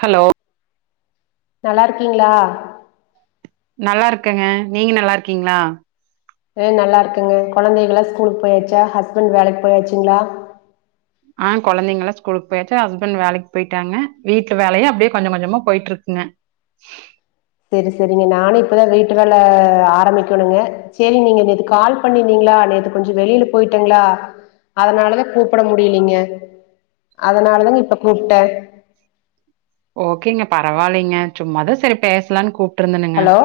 Hello நல்லா இருக்கீங்களா நல்லா இருக்கங்க நீங்க நல்லா இருக்கீங்களா ஏ நல்லா இருக்கங்க கொழந்தைகளாம் ஸ்கூலுக்கு போயாச்சா ஹஸ்பண்ட் வேலைக்கு போயாச்சுங்களா. ஆஹ் கொழந்தைங்கல்லாம் ஸ்கூலுக்கு போயாச்சு ஹஸ்பண்ட் வேலைக்கு போயிட்டாங்க வீட்டுல வேலையே அப்பிடியே கொஞ்சம் கொஞ்சமா போயிட்டு இருக்குங்க சேரி சேரிங்க நானு இப்பதா வீட்டு வேல ஆரம்பிக்கணுங்க சேரி நீங்க நேத்து கால் பண்ணிருந்தீங்களா நேத்து கொஞ்சோ வெளியில போயிட்டேங்களா அதனாலதா கூப்புட முடியலீங்க அதனாலதாங்க இப்ப கூப்பிட்டே ஓகேங்க பரவாயில்லைங்க சும்மாதான் சரி பேசலானு கூப்பி கூப்டிருந்தனுங்க ஹலோ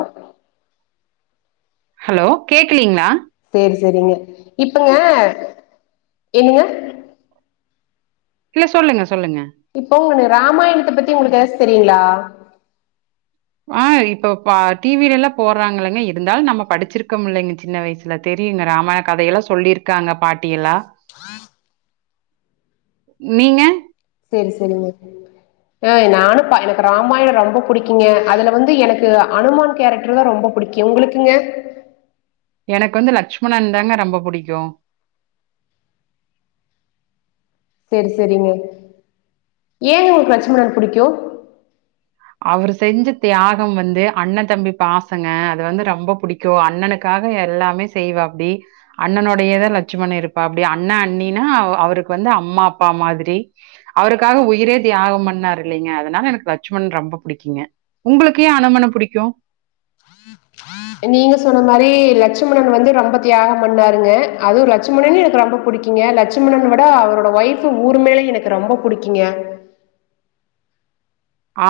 ஹலோ கேக்குலீங்களா சரி சரிங்க இப்பங்க என்னங்க இல்ல சொல்லுங்க ஸ் இப்ப ஒன்னு ராமாயணத்த பத்தி உங்களுக்கு எதாச்சு தெரி ரிங்க்ளா ஆஹ் இப்ப டிவிலல்லா போறாங்களங்க இருந்தாலு நம்ம படிச்சிருக்கோம்லைங்க சின்ன வயசுல தெரியுங்க ராமாயண கதையெல்லா சொல்லியிருக்காங்க பாட் ட்டியெலா நீங்க செரி செரிங்க ஆ நானு ப எனக்கு ராமாயண ரொம்ப பிடிக் கீங்க அதுல வந்து எனக்கு அனுமான் கேரக்டர் தா ரொம்ப பிடிக்கும் உங்ளுக்குங்க எனக்கு வந்து லட்சுமணன்ந்தாங்க ரொம்ப பிடிக்கும் சரி சரிங்க ஏனுங்க உங்களுக்கு லட்சமணன் புடிக்கும் அவரு செஞ்ச தியாகம் வந்து அண்ணன் தம்பி பாசங்க அது வந்து ரொம்ப பிடிக்கும் அண்ணனுக்காக எல்லாமே செய்வாப்படி அண்ணனோடையேதா லட்சுமண இருப்பாப்படி அண்ணன் அண்ணினா அவருக்கு வந்து அம்மா அப்பா மாதிரி அவருக்காக உயிரே தியாகம் பண்ணாரில்லைங்க அதனால எனக்கு லட்சும மன் ரொம்ப புடிக்குங்க உங்களுக்கு ஏன் அனுமனை புடிக்கும் நீங்க சொன்ன மாரி லட்சுமணன் வந்து ரொம்ப தியாக பண்ணாருங்க அதுவு லட்சுமணன் எனக்கு ரொம்ப புடிக்குங்க லட்சுமணன் விட அவரோட ஒய்ஃப் ஊர்மிலா எனக்கு ரொம்ப புடிக்கங்க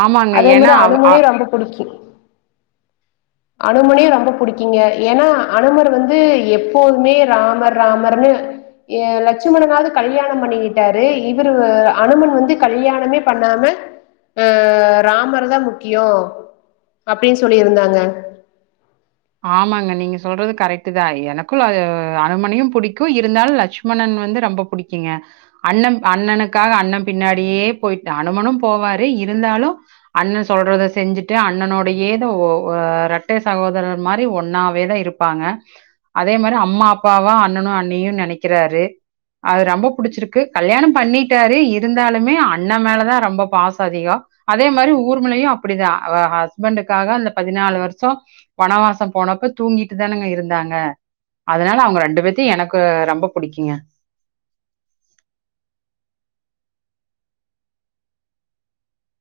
ஆமாங்க. அதே ஏன்னா மாரி அவ் அ அனுமனையு ரொம்ப புடிக்கும் அனுமனையு ரொம்ப புடிக்கிங்க ஏன்னா அனுமர் வந்து எப்போதுமே ராமர் ராமர்ன்னு ஏ லட்சுமணனாவது கல்யாண பண்ணிக்கிட்டாரு இவரு வ அனுமன் வந்து கல்யாணமே பண்ணாம அஹ் ராமர் தா முக்கியொ அப்டின்னு சொல்லிருந்தாங்க ஆமாங்க நீங்க சொல்றது கரெக்டு தா எனக்கு ல அனுமனையு பிடிக்கு இருந்தாலு லட்சுமணன் வந்து ரொம்ப பிடிக்குங்க அண்ணன் அண்ணனுக்காக அண்ண பின்னாடியே போயிடா அனுமனு போவாரு இருந்தாலு அண்ணன் சொல்றத செஞ்சுட்டு அண்ணனோடையே தொ இரட்ட சகோதரர் மாரி ஒன்னாவே தா இருப்பாங்க அதே மாரி அம்மா அப்பாவா அண்ணனு அன்னியு நெனைக்கிறாரு அது ரொம்ப புடிச்சிருக்கு கல்யாணம் பண்ணிட்டாரு இருந்தாலுமே அண்ண மேலதா ரொம்ப பாசோ அதிகோ அதே மாரி ஊர்மலையு அப்டிதா அவ ஹஸ்பண்டுக்காக அந்த பதினாலு வருஷோ வனவாசம் போனப்ப தூங்கிட்டுதானேங்க இருந்தாங்க அதனால அவங்க ரெண்டு பேத்தையும் எனக்கு ரொம்ப பிடிக்குங்க